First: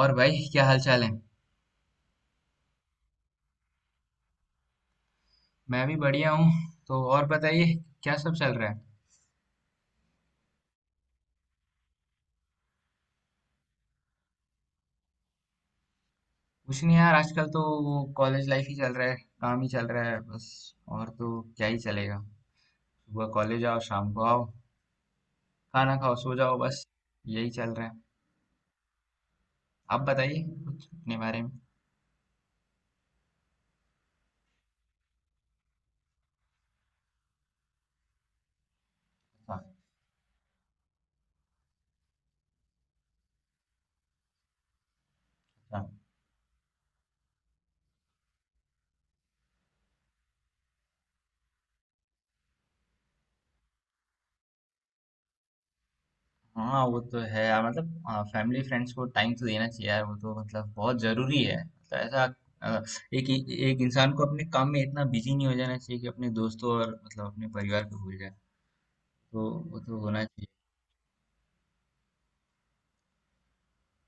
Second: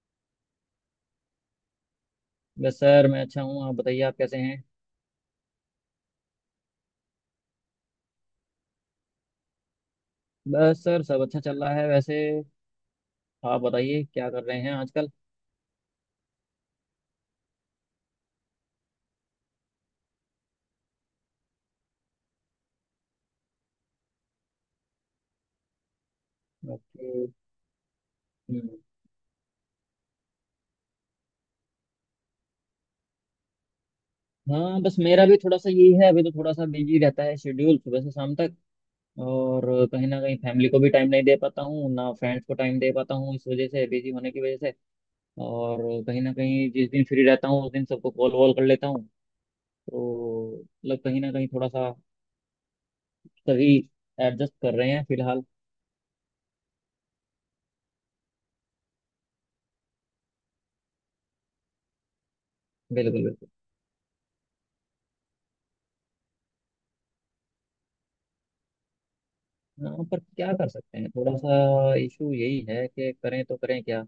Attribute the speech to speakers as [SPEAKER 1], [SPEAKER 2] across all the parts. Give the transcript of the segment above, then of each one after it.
[SPEAKER 1] और भाई क्या हाल चाल है।
[SPEAKER 2] बस सर मैं अच्छा हूँ। आप बताइए आप कैसे हैं।
[SPEAKER 1] मैं भी बढ़िया हूँ। तो और बताइए। क्या सब चल रहा है।
[SPEAKER 2] बस सर सब अच्छा चल रहा है वैसे। आप बताइए क्या कर रहे हैं आजकल।
[SPEAKER 1] कुछ नहीं यार आजकल तो वो कॉलेज लाइफ ही चल रहा है। काम ही चल रहा है बस। और तो क्या ही चलेगा। सुबह कॉलेज आओ शाम को आओ खाना खाओ सो जाओ बस।
[SPEAKER 2] ओके।
[SPEAKER 1] यही चल रहा है।
[SPEAKER 2] हम्म।
[SPEAKER 1] आप बताइए कुछ अपने बारे में।
[SPEAKER 2] हाँ बस मेरा भी थोड़ा सा यही है, अभी तो थोड़ा सा बिजी रहता है, शेड्यूल सुबह से शाम तक। और
[SPEAKER 1] हाँ,
[SPEAKER 2] कहीं ना कहीं फैमिली को भी टाइम नहीं दे पाता हूँ, ना फ्रेंड्स को टाइम दे पाता हूँ, इस वजह से, बिजी होने की वजह से। और
[SPEAKER 1] हाँ,
[SPEAKER 2] कहीं ना कहीं जिस दिन फ्री रहता हूँ उस दिन सबको कॉल वॉल कर लेता हूँ। तो मतलब कहीं ना कहीं थोड़ा सा सभी एडजस्ट कर रहे हैं फिलहाल।
[SPEAKER 1] हाँ, वो तो है यार मतलब फैमिली फ्रेंड्स को टाइम तो देना चाहिए यार वो तो मतलब बहुत जरूरी है मतलब ऐसा। अ,
[SPEAKER 2] बिल्कुल
[SPEAKER 1] एक
[SPEAKER 2] बिल्कुल।
[SPEAKER 1] एक इंसान को अपने काम में इतना बिजी नहीं हो जाना चाहिए कि अपने दोस्तों और मतलब अपने परिवार को भूल जाए। तो वो तो
[SPEAKER 2] हाँ पर
[SPEAKER 1] होना चाहिए।
[SPEAKER 2] क्या कर सकते हैं, थोड़ा सा इशू यही है कि करें तो करें क्या।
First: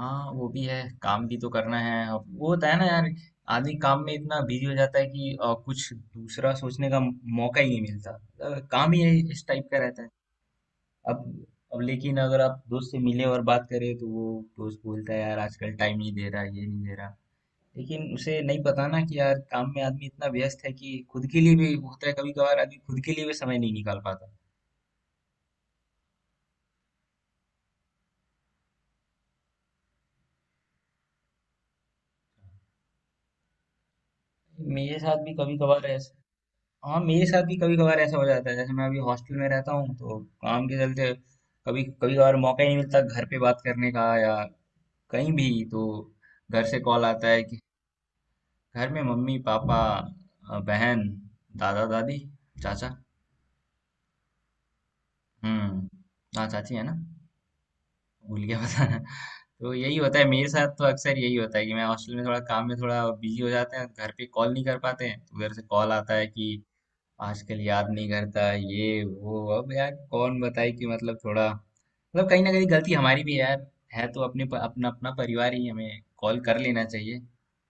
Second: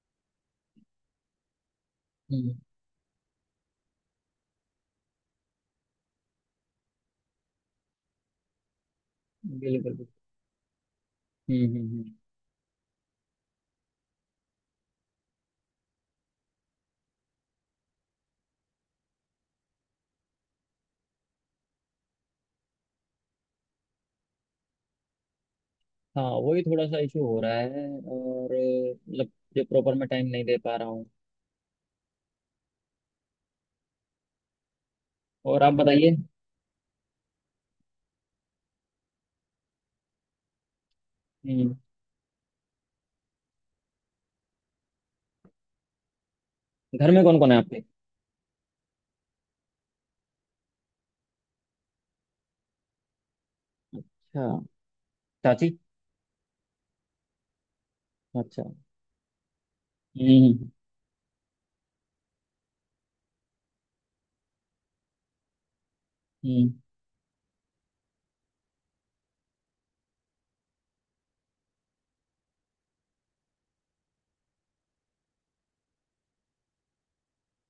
[SPEAKER 1] हाँ वो भी है। काम भी तो करना है अब वो
[SPEAKER 2] हम्म।
[SPEAKER 1] होता है ना यार। आदमी काम में इतना बिजी हो जाता है कि कुछ दूसरा सोचने का मौका ही नहीं मिलता। काम ही इस टाइप का
[SPEAKER 2] बिल्कुल
[SPEAKER 1] रहता है।
[SPEAKER 2] बिल्कुल।
[SPEAKER 1] अब।
[SPEAKER 2] हम्म
[SPEAKER 1] अब
[SPEAKER 2] हम्म हम्म।
[SPEAKER 1] लेकिन अगर आप दोस्त से मिले और बात करें तो वो दोस्त बोलता है यार आजकल टाइम नहीं दे रहा ये नहीं दे रहा। लेकिन उसे नहीं पता ना कि यार काम में आदमी इतना व्यस्त है कि खुद के लिए भी होता है कभी कभार आदमी खुद के लिए भी समय नहीं निकाल पाता।
[SPEAKER 2] हाँ वही थोड़ा सा इशू हो रहा है और मतलब जो प्रॉपर में टाइम नहीं दे पा रहा हूँ।
[SPEAKER 1] मेरे साथ भी कभी
[SPEAKER 2] और आप
[SPEAKER 1] कभार।
[SPEAKER 2] बताइए।
[SPEAKER 1] हाँ मेरे साथ भी कभी कभार ऐसा हो जाता है जैसे मैं अभी हॉस्टल में रहता हूँ तो काम के चलते
[SPEAKER 2] हम्म।
[SPEAKER 1] कभी कभी कभार मौका ही नहीं मिलता घर पे बात करने का या कहीं भी तो घर से कॉल
[SPEAKER 2] घर में
[SPEAKER 1] आता
[SPEAKER 2] कौन
[SPEAKER 1] है
[SPEAKER 2] कौन है
[SPEAKER 1] कि।
[SPEAKER 2] आपके।
[SPEAKER 1] घर में मम्मी पापा, बहन, दादा दादी, चाचा।
[SPEAKER 2] अच्छा। चाची।
[SPEAKER 1] हम्म। हाँ चाची है ना। भूल गया
[SPEAKER 2] अच्छा।
[SPEAKER 1] बताना। तो यही होता है मेरे साथ
[SPEAKER 2] हम्म
[SPEAKER 1] तो अक्सर यही होता है कि मैं हॉस्टल में थोड़ा काम में थोड़ा बिजी हो जाते हैं घर पे कॉल नहीं कर पाते हैं तो उधर से कॉल आता है कि
[SPEAKER 2] हम्म
[SPEAKER 1] आजकल याद नहीं करता ये वो अब यार कौन बताए कि मतलब थोड़ा मतलब कहीं ना कहीं गलती हमारी भी है यार। है तो अपने अपना अपना परिवार ही हमें कॉल कर लेना चाहिए।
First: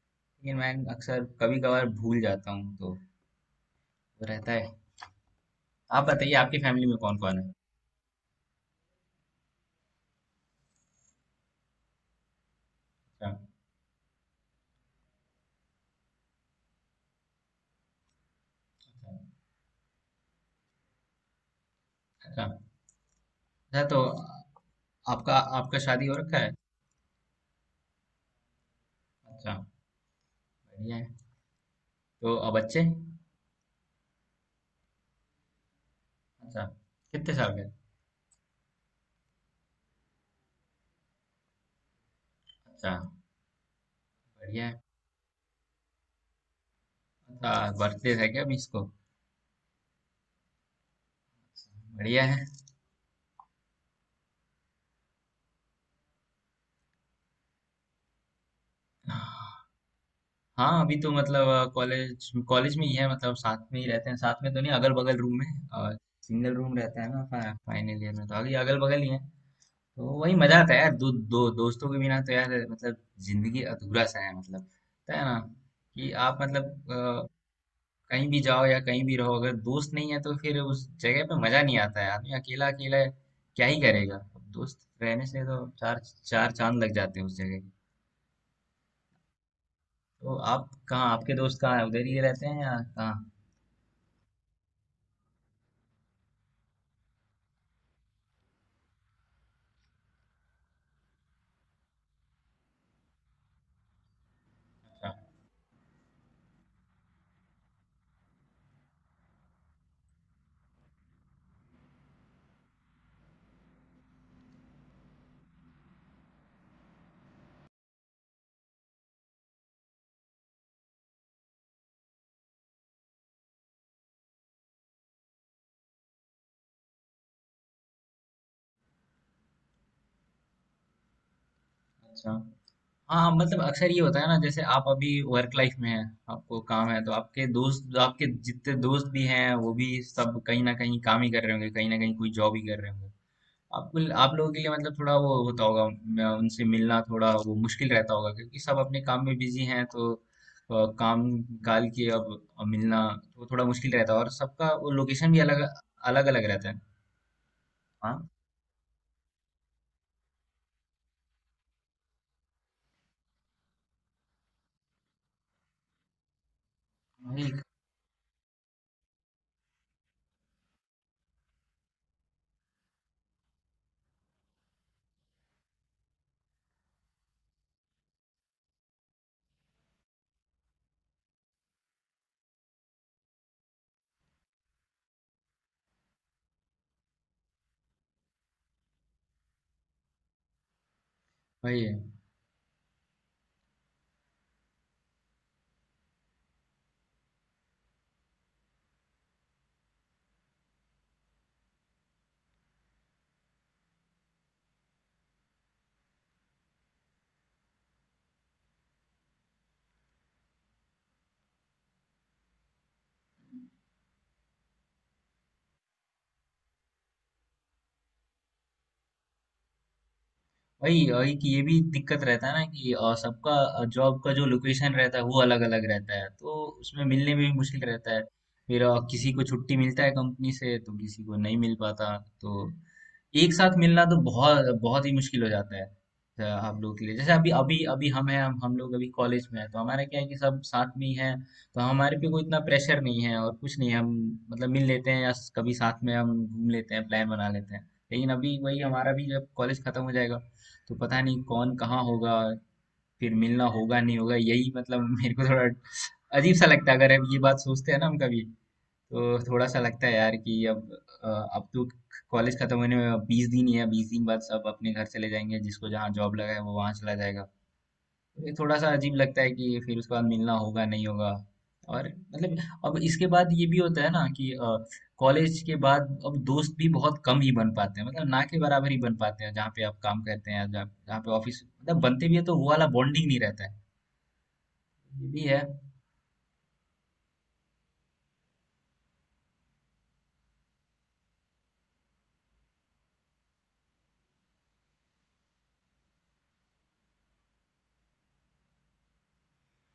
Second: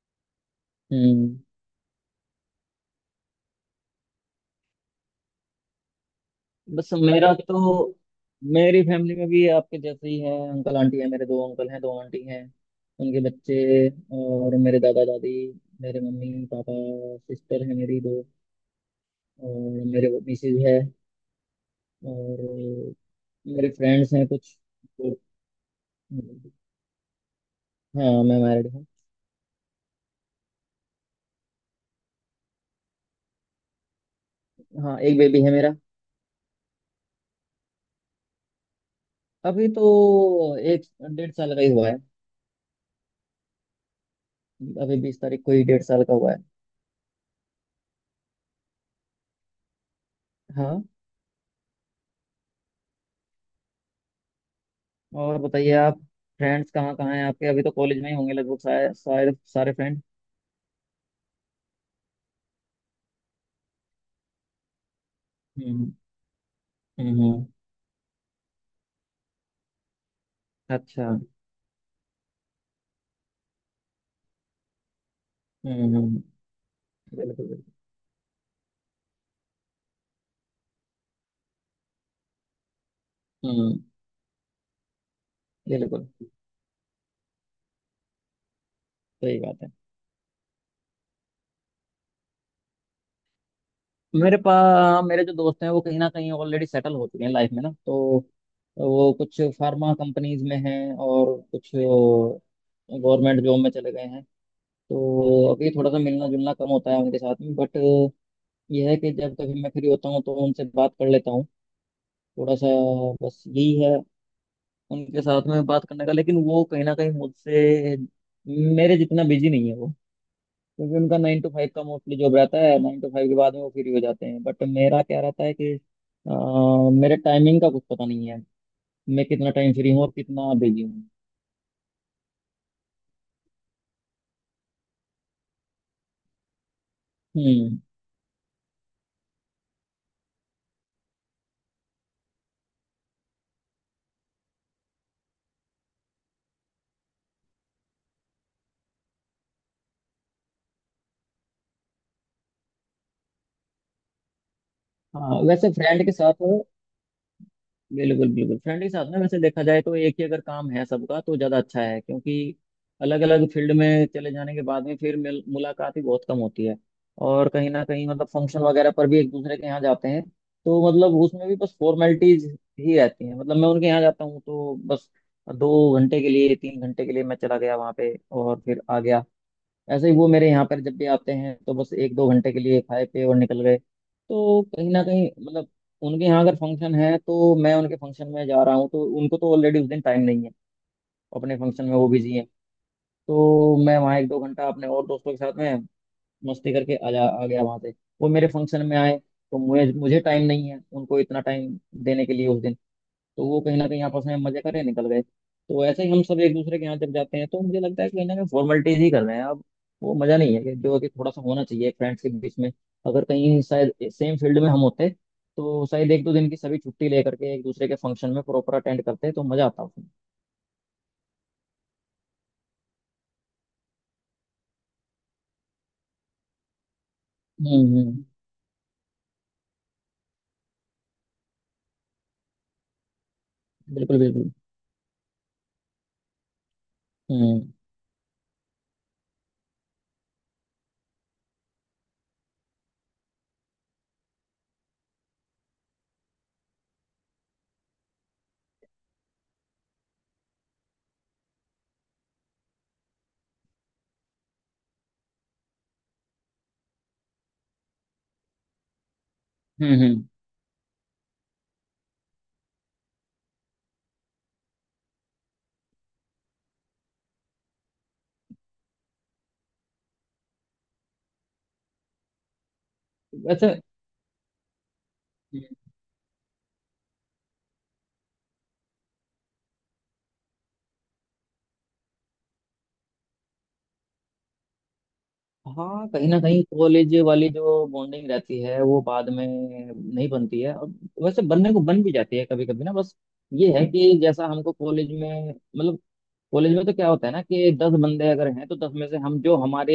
[SPEAKER 1] लेकिन मैं अक्सर
[SPEAKER 2] हम्म।
[SPEAKER 1] कभी कभार भूल जाता हूँ तो रहता है। आप बताइए आपकी फैमिली
[SPEAKER 2] बस
[SPEAKER 1] में कौन
[SPEAKER 2] मेरा
[SPEAKER 1] कौन है।
[SPEAKER 2] तो, मेरी फैमिली में भी आपके जैसे ही है, अंकल आंटी है, मेरे दो अंकल हैं, दो आंटी हैं, उनके
[SPEAKER 1] अच्छा,
[SPEAKER 2] बच्चे, और मेरे दादा दादी, मेरे मम्मी पापा, सिस्टर है मेरी दो, और मेरे मिसेज है, और
[SPEAKER 1] अच्छा,
[SPEAKER 2] मेरे
[SPEAKER 1] अच्छा, तो
[SPEAKER 2] फ्रेंड्स हैं कुछ। तो,
[SPEAKER 1] आपका आपका शादी हो रखा है।
[SPEAKER 2] हाँ मैं मैरिड हूँ।
[SPEAKER 1] अच्छा। बढ़िया है। तो अब बच्चे।
[SPEAKER 2] हाँ एक बेबी है मेरा।
[SPEAKER 1] अच्छा। कितने साल के।
[SPEAKER 2] अभी तो एक डेढ़ साल का ही हुआ है।
[SPEAKER 1] अच्छा। बढ़िया है।
[SPEAKER 2] अभी 20 तारीख को ही डेढ़ साल का हुआ है।
[SPEAKER 1] अच्छा बर्थडे है क्या अभी इसको।
[SPEAKER 2] हाँ।
[SPEAKER 1] बढ़िया है।
[SPEAKER 2] और बताइए आप। फ्रेंड्स कहाँ कहाँ हैं आपके, अभी तो कॉलेज में ही होंगे लगभग सारे सारे सारे फ्रेंड।
[SPEAKER 1] हाँ अभी तो मतलब कॉलेज कॉलेज में ही है मतलब साथ में ही रहते हैं साथ में तो नहीं अगल बगल रूम है।
[SPEAKER 2] हम्म
[SPEAKER 1] और सिंगल रूम रहता है ना
[SPEAKER 2] हम्म।
[SPEAKER 1] फाइनल ईयर में तो अभी अगल बगल ही है। तो वही मजा आता है यार दो
[SPEAKER 2] अच्छा।
[SPEAKER 1] दो दोस्तों के बिना तो यार मतलब जिंदगी अधूरा सा है मतलब होता है ना
[SPEAKER 2] हम्म
[SPEAKER 1] कि
[SPEAKER 2] हम्म,
[SPEAKER 1] आप मतलब
[SPEAKER 2] बिल्कुल बिल्कुल।
[SPEAKER 1] कहीं भी जाओ या कहीं भी रहो अगर दोस्त नहीं है तो फिर उस जगह पे मजा नहीं आता है आदमी अकेला अकेला है, क्या
[SPEAKER 2] हम्म।
[SPEAKER 1] ही करेगा। दोस्त रहने से तो चार
[SPEAKER 2] बिल्कुल।
[SPEAKER 1] चार चांद लग जाते हैं उस जगह के।
[SPEAKER 2] सही बात है।
[SPEAKER 1] तो आप कहाँ आपके दोस्त कहाँ है उधर ही रहते हैं या कहाँ।
[SPEAKER 2] मेरे पास मेरे जो दोस्त हैं वो कहीं ना कहीं ऑलरेडी सेटल हो चुके हैं लाइफ में ना, तो वो कुछ फार्मा कंपनीज में हैं और कुछ गवर्नमेंट जॉब में चले गए हैं। तो अभी थोड़ा सा मिलना जुलना कम होता है उनके साथ में, बट यह है कि जब कभी मैं फ्री होता हूँ तो उनसे बात कर लेता हूँ थोड़ा सा। बस यही है उनके साथ में बात करने का, लेकिन वो कहीं ना कहीं मुझसे मेरे जितना बिजी नहीं है वो। क्योंकि उनका 9 to 5 का मोस्टली जॉब रहता है, 9 to 5 के बाद में वो फ्री हो जाते हैं। बट मेरा क्या रहता है कि मेरे टाइमिंग का कुछ पता नहीं है। मैं कितना टाइम फ्री हूँ और कितना बिजी हूँ।
[SPEAKER 1] अच्छा हाँ। हाँ, मतलब अक्सर ये होता है ना जैसे आप अभी वर्क लाइफ में हैं। आपको काम है तो आपके
[SPEAKER 2] हम्म।
[SPEAKER 1] दोस्त आपके जितने दोस्त भी हैं वो भी सब कहीं ना कहीं काम ही कर रहे होंगे कहीं ना कहीं कोई जॉब ही कर रहे होंगे। आपको आप लोगों के लिए मतलब थोड़ा वो होता होगा उनसे मिलना थोड़ा वो मुश्किल रहता होगा क्योंकि सब अपने काम में बिजी हैं तो काम काल के अब मिलना तो थोड़ा मुश्किल रहता है और सबका वो लोकेशन भी
[SPEAKER 2] हाँ
[SPEAKER 1] अलग
[SPEAKER 2] वैसे फ्रेंड के
[SPEAKER 1] अलग
[SPEAKER 2] साथ,
[SPEAKER 1] अलग रहता है। हाँ
[SPEAKER 2] बिल्कुल बिल्कुल। फ्रेंड के साथ में वैसे देखा जाए तो एक ही अगर काम है सबका तो ज़्यादा अच्छा है, क्योंकि अलग अलग फील्ड में चले जाने के बाद में फिर मिल मुलाकात ही बहुत कम होती है। और
[SPEAKER 1] वही
[SPEAKER 2] कहीं ना कहीं मतलब फंक्शन वगैरह पर भी एक दूसरे के यहाँ जाते हैं, तो मतलब उसमें भी बस फॉर्मेलिटीज ही रहती हैं। मतलब मैं उनके यहाँ जाता हूँ तो बस 2 घंटे के लिए, 3 घंटे के लिए मैं चला गया वहाँ पे और फिर आ गया। ऐसे ही वो मेरे यहाँ पर जब भी आते हैं तो बस एक दो घंटे के लिए खाए पिए और निकल गए। तो कहीं ना कहीं मतलब उनके यहाँ अगर फंक्शन है तो मैं उनके फंक्शन में जा रहा हूँ, तो उनको तो ऑलरेडी उस दिन टाइम नहीं है, अपने
[SPEAKER 1] वही
[SPEAKER 2] फंक्शन
[SPEAKER 1] है
[SPEAKER 2] में वो बिजी हैं। तो मैं वहाँ एक दो घंटा अपने और दोस्तों के साथ में मस्ती करके आ गया वहाँ से। वो मेरे फंक्शन में आए तो मुझे मुझे टाइम नहीं है उनको इतना टाइम देने के लिए उस दिन। तो वो कहीं ना कहीं आपस में मजे करे निकल गए। तो ऐसे ही हम सब एक दूसरे के यहाँ जब जाते हैं तो मुझे लगता है कि कहीं ना कहीं फॉर्मेलिटीज ही कर रहे हैं अब। वो मजा नहीं है कि जो कि थोड़ा सा होना चाहिए फ्रेंड्स के बीच में। अगर कहीं शायद सेम फील्ड में हम होते तो शायद एक दो दिन की सभी छुट्टी लेकर के एक दूसरे के फंक्शन में प्रॉपर अटेंड करते तो मजा आता उसमें।
[SPEAKER 1] वही वही कि ये भी दिक्कत रहता है ना कि सबका जॉब का जो लोकेशन रहता है वो अलग अलग रहता है तो उसमें मिलने में भी मुश्किल
[SPEAKER 2] हम्म
[SPEAKER 1] रहता है।
[SPEAKER 2] हम्म
[SPEAKER 1] फिर किसी को छुट्टी मिलता है कंपनी से तो किसी को नहीं मिल पाता तो एक साथ मिलना
[SPEAKER 2] बिल्कुल
[SPEAKER 1] तो
[SPEAKER 2] बिल्कुल।
[SPEAKER 1] बहुत बहुत ही मुश्किल हो जाता है। आप लोग के लिए जैसे अभी
[SPEAKER 2] हम्म
[SPEAKER 1] अभी अभी हम हैं, हम लोग अभी कॉलेज में हैं तो हमारा क्या है कि सब साथ में ही हैं। तो हमारे पे कोई इतना प्रेशर नहीं है और कुछ नहीं है, हम मतलब मिल लेते हैं या कभी साथ में हम घूम लेते हैं प्लान बना लेते हैं लेकिन अभी वही हमारा भी जब कॉलेज खत्म हो जाएगा तो पता नहीं कौन कहाँ होगा। फिर मिलना होगा नहीं होगा यही मतलब मेरे को थोड़ा अजीब सा लगता है अगर अब ये बात सोचते हैं ना हम कभी। तो थोड़ा सा लगता है
[SPEAKER 2] हम्म।
[SPEAKER 1] यार कि अब अब तो कॉलेज खत्म होने में 20 दिन ही है 20 दिन बाद सब अपने घर चले जाएंगे जिसको जहाँ जॉब लगा है वो वहाँ चला जाएगा। ये थोड़ा सा अजीब लगता है कि फिर उसके बाद मिलना होगा नहीं होगा। और मतलब अब इसके बाद ये
[SPEAKER 2] वैसे
[SPEAKER 1] भी होता है ना कि कॉलेज के बाद अब दोस्त भी बहुत कम ही बन पाते हैं मतलब ना के बराबर ही बन पाते हैं जहाँ पे आप काम करते हैं जहाँ जहाँ पे ऑफिस मतलब बनते भी है तो वो वाला बॉन्डिंग नहीं रहता है। ये भी है।
[SPEAKER 2] हाँ, कहीं ना कहीं कॉलेज वाली जो बॉन्डिंग रहती है वो बाद में नहीं बनती है। और वैसे बनने को बन भी जाती है कभी कभी ना, बस ये है कि जैसा हमको कॉलेज में मतलब, कॉलेज में तो क्या होता है ना कि 10 बंदे अगर हैं तो 10 में से हम जो हमारे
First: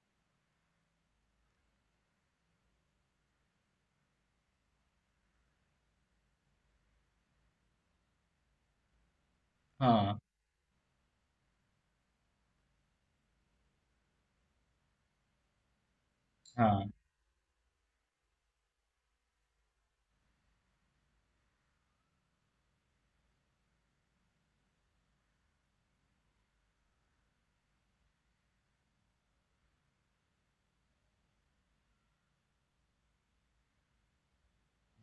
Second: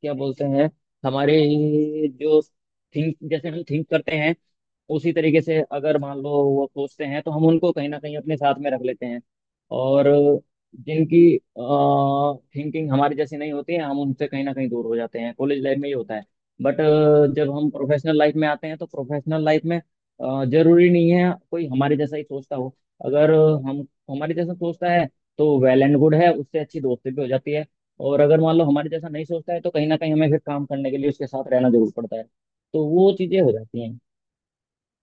[SPEAKER 2] क्या बोलते हैं, हमारे जो थिंक, जैसे हम थिंक करते हैं उसी तरीके से अगर मान लो वो सोचते हैं तो हम उनको कहीं ना कहीं अपने साथ में रख लेते हैं। और
[SPEAKER 1] हाँ,
[SPEAKER 2] जिनकी थिंकिंग हमारी जैसी नहीं होती है हम उनसे कहीं ना कहीं दूर हो जाते हैं। कॉलेज लाइफ में ये होता है। बट
[SPEAKER 1] हाँ,
[SPEAKER 2] जब हम प्रोफेशनल लाइफ में आते हैं तो प्रोफेशनल लाइफ में जरूरी नहीं है कोई हमारे जैसा ही सोचता हो। अगर हम हमारे जैसा सोचता है तो वेल एंड गुड है, उससे अच्छी दोस्ती भी हो जाती है। और अगर मान लो हमारे जैसा नहीं सोचता है तो कहीं ना कहीं हमें फिर काम करने के लिए उसके साथ रहना जरूर पड़ता है, तो वो चीजें हो जाती हैं।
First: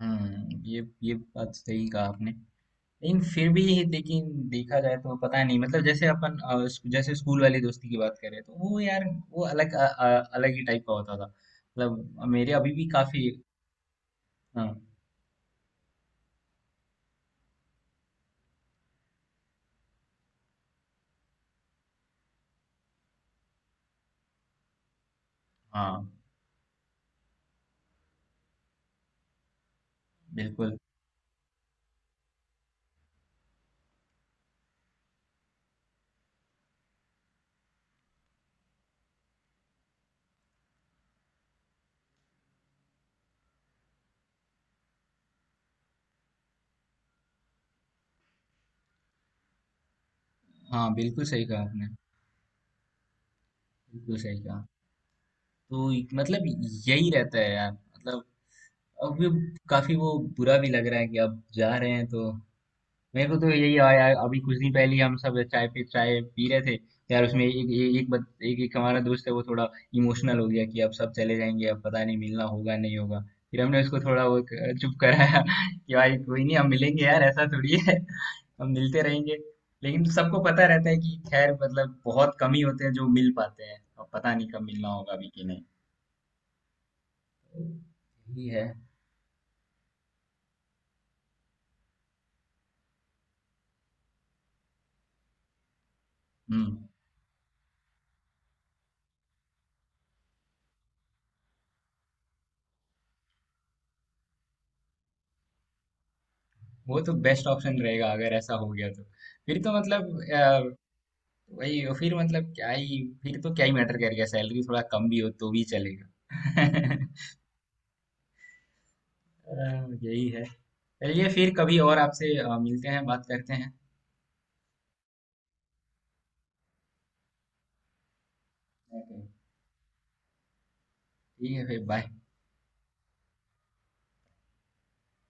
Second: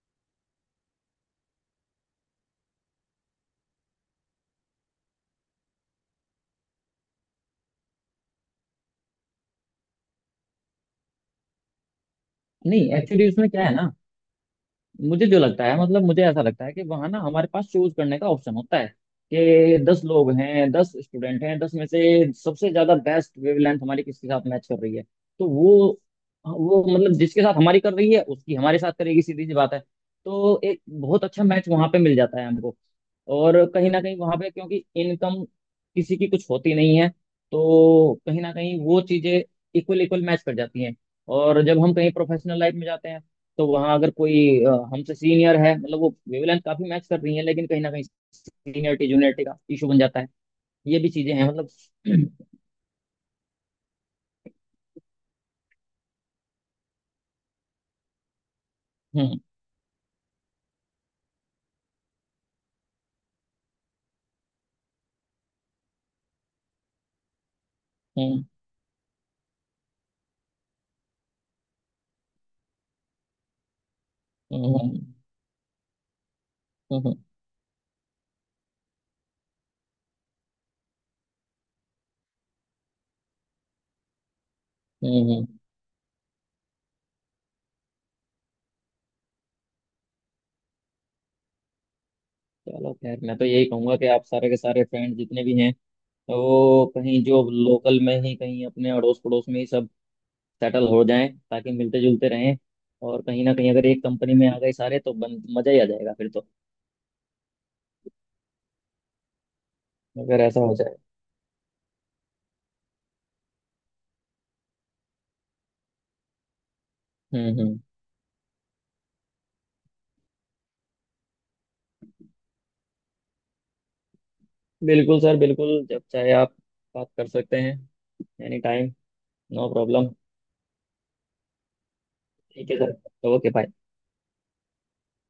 [SPEAKER 1] ये बात सही कहा आपने। लेकिन फिर भी लेकिन देखा जाए तो पता नहीं मतलब जैसे अपन जैसे स्कूल वाली दोस्ती की बात करें तो वो यार वो अलग अलग ही टाइप का होता था मतलब मेरे अभी
[SPEAKER 2] नहीं
[SPEAKER 1] भी
[SPEAKER 2] एक्चुअली
[SPEAKER 1] काफी।
[SPEAKER 2] उसमें क्या है ना,
[SPEAKER 1] हाँ,
[SPEAKER 2] मुझे जो लगता है मतलब मुझे ऐसा लगता है कि वहां ना हमारे पास चूज करने का ऑप्शन होता है कि 10 लोग हैं, 10 स्टूडेंट हैं, 10 में से सबसे ज्यादा बेस्ट वेवलेंथ हमारी किसके साथ मैच कर रही है, तो वो
[SPEAKER 1] हाँ,
[SPEAKER 2] वो मतलब जिसके साथ हमारी कर रही है उसकी हमारे साथ करेगी, सीधी सी बात है। तो
[SPEAKER 1] बिल्कुल।
[SPEAKER 2] एक बहुत अच्छा मैच वहां पे मिल जाता है हमको। और कहीं ना कहीं वहां पे क्योंकि इनकम किसी की कुछ होती नहीं है तो कहीं ना कहीं वो चीजें इक्वल इक्वल मैच कर जाती हैं। और जब हम कहीं प्रोफेशनल लाइफ में जाते हैं तो वहां अगर कोई हमसे सीनियर है मतलब वो वेवलेंथ काफी मैच कर रही है लेकिन कहीं ना कहीं सीनियरिटी जूनियरिटी का इशू बन जाता है।
[SPEAKER 1] हाँ
[SPEAKER 2] ये भी
[SPEAKER 1] बिल्कुल
[SPEAKER 2] चीजें हैं
[SPEAKER 1] सही कहा आपने।
[SPEAKER 2] मतलब।
[SPEAKER 1] बिल्कुल सही कहा। तो मतलब यही रहता है यार मतलब अब भी
[SPEAKER 2] हम्म
[SPEAKER 1] काफी वो बुरा भी लग रहा है कि अब जा रहे हैं तो। मेरे को तो यही आया अभी कुछ दिन पहले ही हम सब चाय पे चाय पी रहे थे तो यार उसमें एक एक एक, बत,
[SPEAKER 2] हम्म
[SPEAKER 1] एक, एक हमारा दोस्त है वो थोड़ा इमोशनल हो गया कि अब सब चले जाएंगे अब पता नहीं मिलना होगा नहीं होगा। फिर हमने उसको थोड़ा वो
[SPEAKER 2] हम्म
[SPEAKER 1] चुप
[SPEAKER 2] हम्म
[SPEAKER 1] कराया कि भाई कोई नहीं हम
[SPEAKER 2] हम्म,
[SPEAKER 1] मिलेंगे
[SPEAKER 2] हम्म।
[SPEAKER 1] यार ऐसा थोड़ी है। हम मिलते रहेंगे। लेकिन सबको पता रहता है कि खैर मतलब बहुत कम ही होते हैं जो मिल पाते हैं अब पता नहीं कब मिलना होगा
[SPEAKER 2] हम्म,
[SPEAKER 1] अभी
[SPEAKER 2] हम्म।
[SPEAKER 1] कि नहीं। यही है।
[SPEAKER 2] चलो खैर, मैं तो यही कहूंगा कि आप सारे के सारे फ्रेंड जितने भी हैं वो
[SPEAKER 1] हम्म,
[SPEAKER 2] कहीं जो लोकल में ही कहीं अपने अड़ोस पड़ोस में ही सब सेटल हो जाएं ताकि मिलते जुलते रहें। और कहीं ना कहीं अगर एक कंपनी में आ गए सारे तो मजा ही आ जाएगा फिर तो।
[SPEAKER 1] वो तो बेस्ट ऑप्शन रहेगा अगर ऐसा हो गया तो फिर तो
[SPEAKER 2] अगर ऐसा
[SPEAKER 1] मतलब
[SPEAKER 2] हो जाए।
[SPEAKER 1] वही और फिर मतलब क्या ही फिर तो क्या ही मैटर करेगा सैलरी थोड़ा कम भी हो तो भी चलेगा
[SPEAKER 2] हम्म।
[SPEAKER 1] यही है। चलिए फिर कभी और आपसे मिलते हैं बात करते हैं।
[SPEAKER 2] बिल्कुल सर बिल्कुल, जब चाहे आप बात कर सकते हैं। Any time.
[SPEAKER 1] Okay।
[SPEAKER 2] No problem.
[SPEAKER 1] ठीक है फिर बाय।
[SPEAKER 2] ठीक है सर, ओके।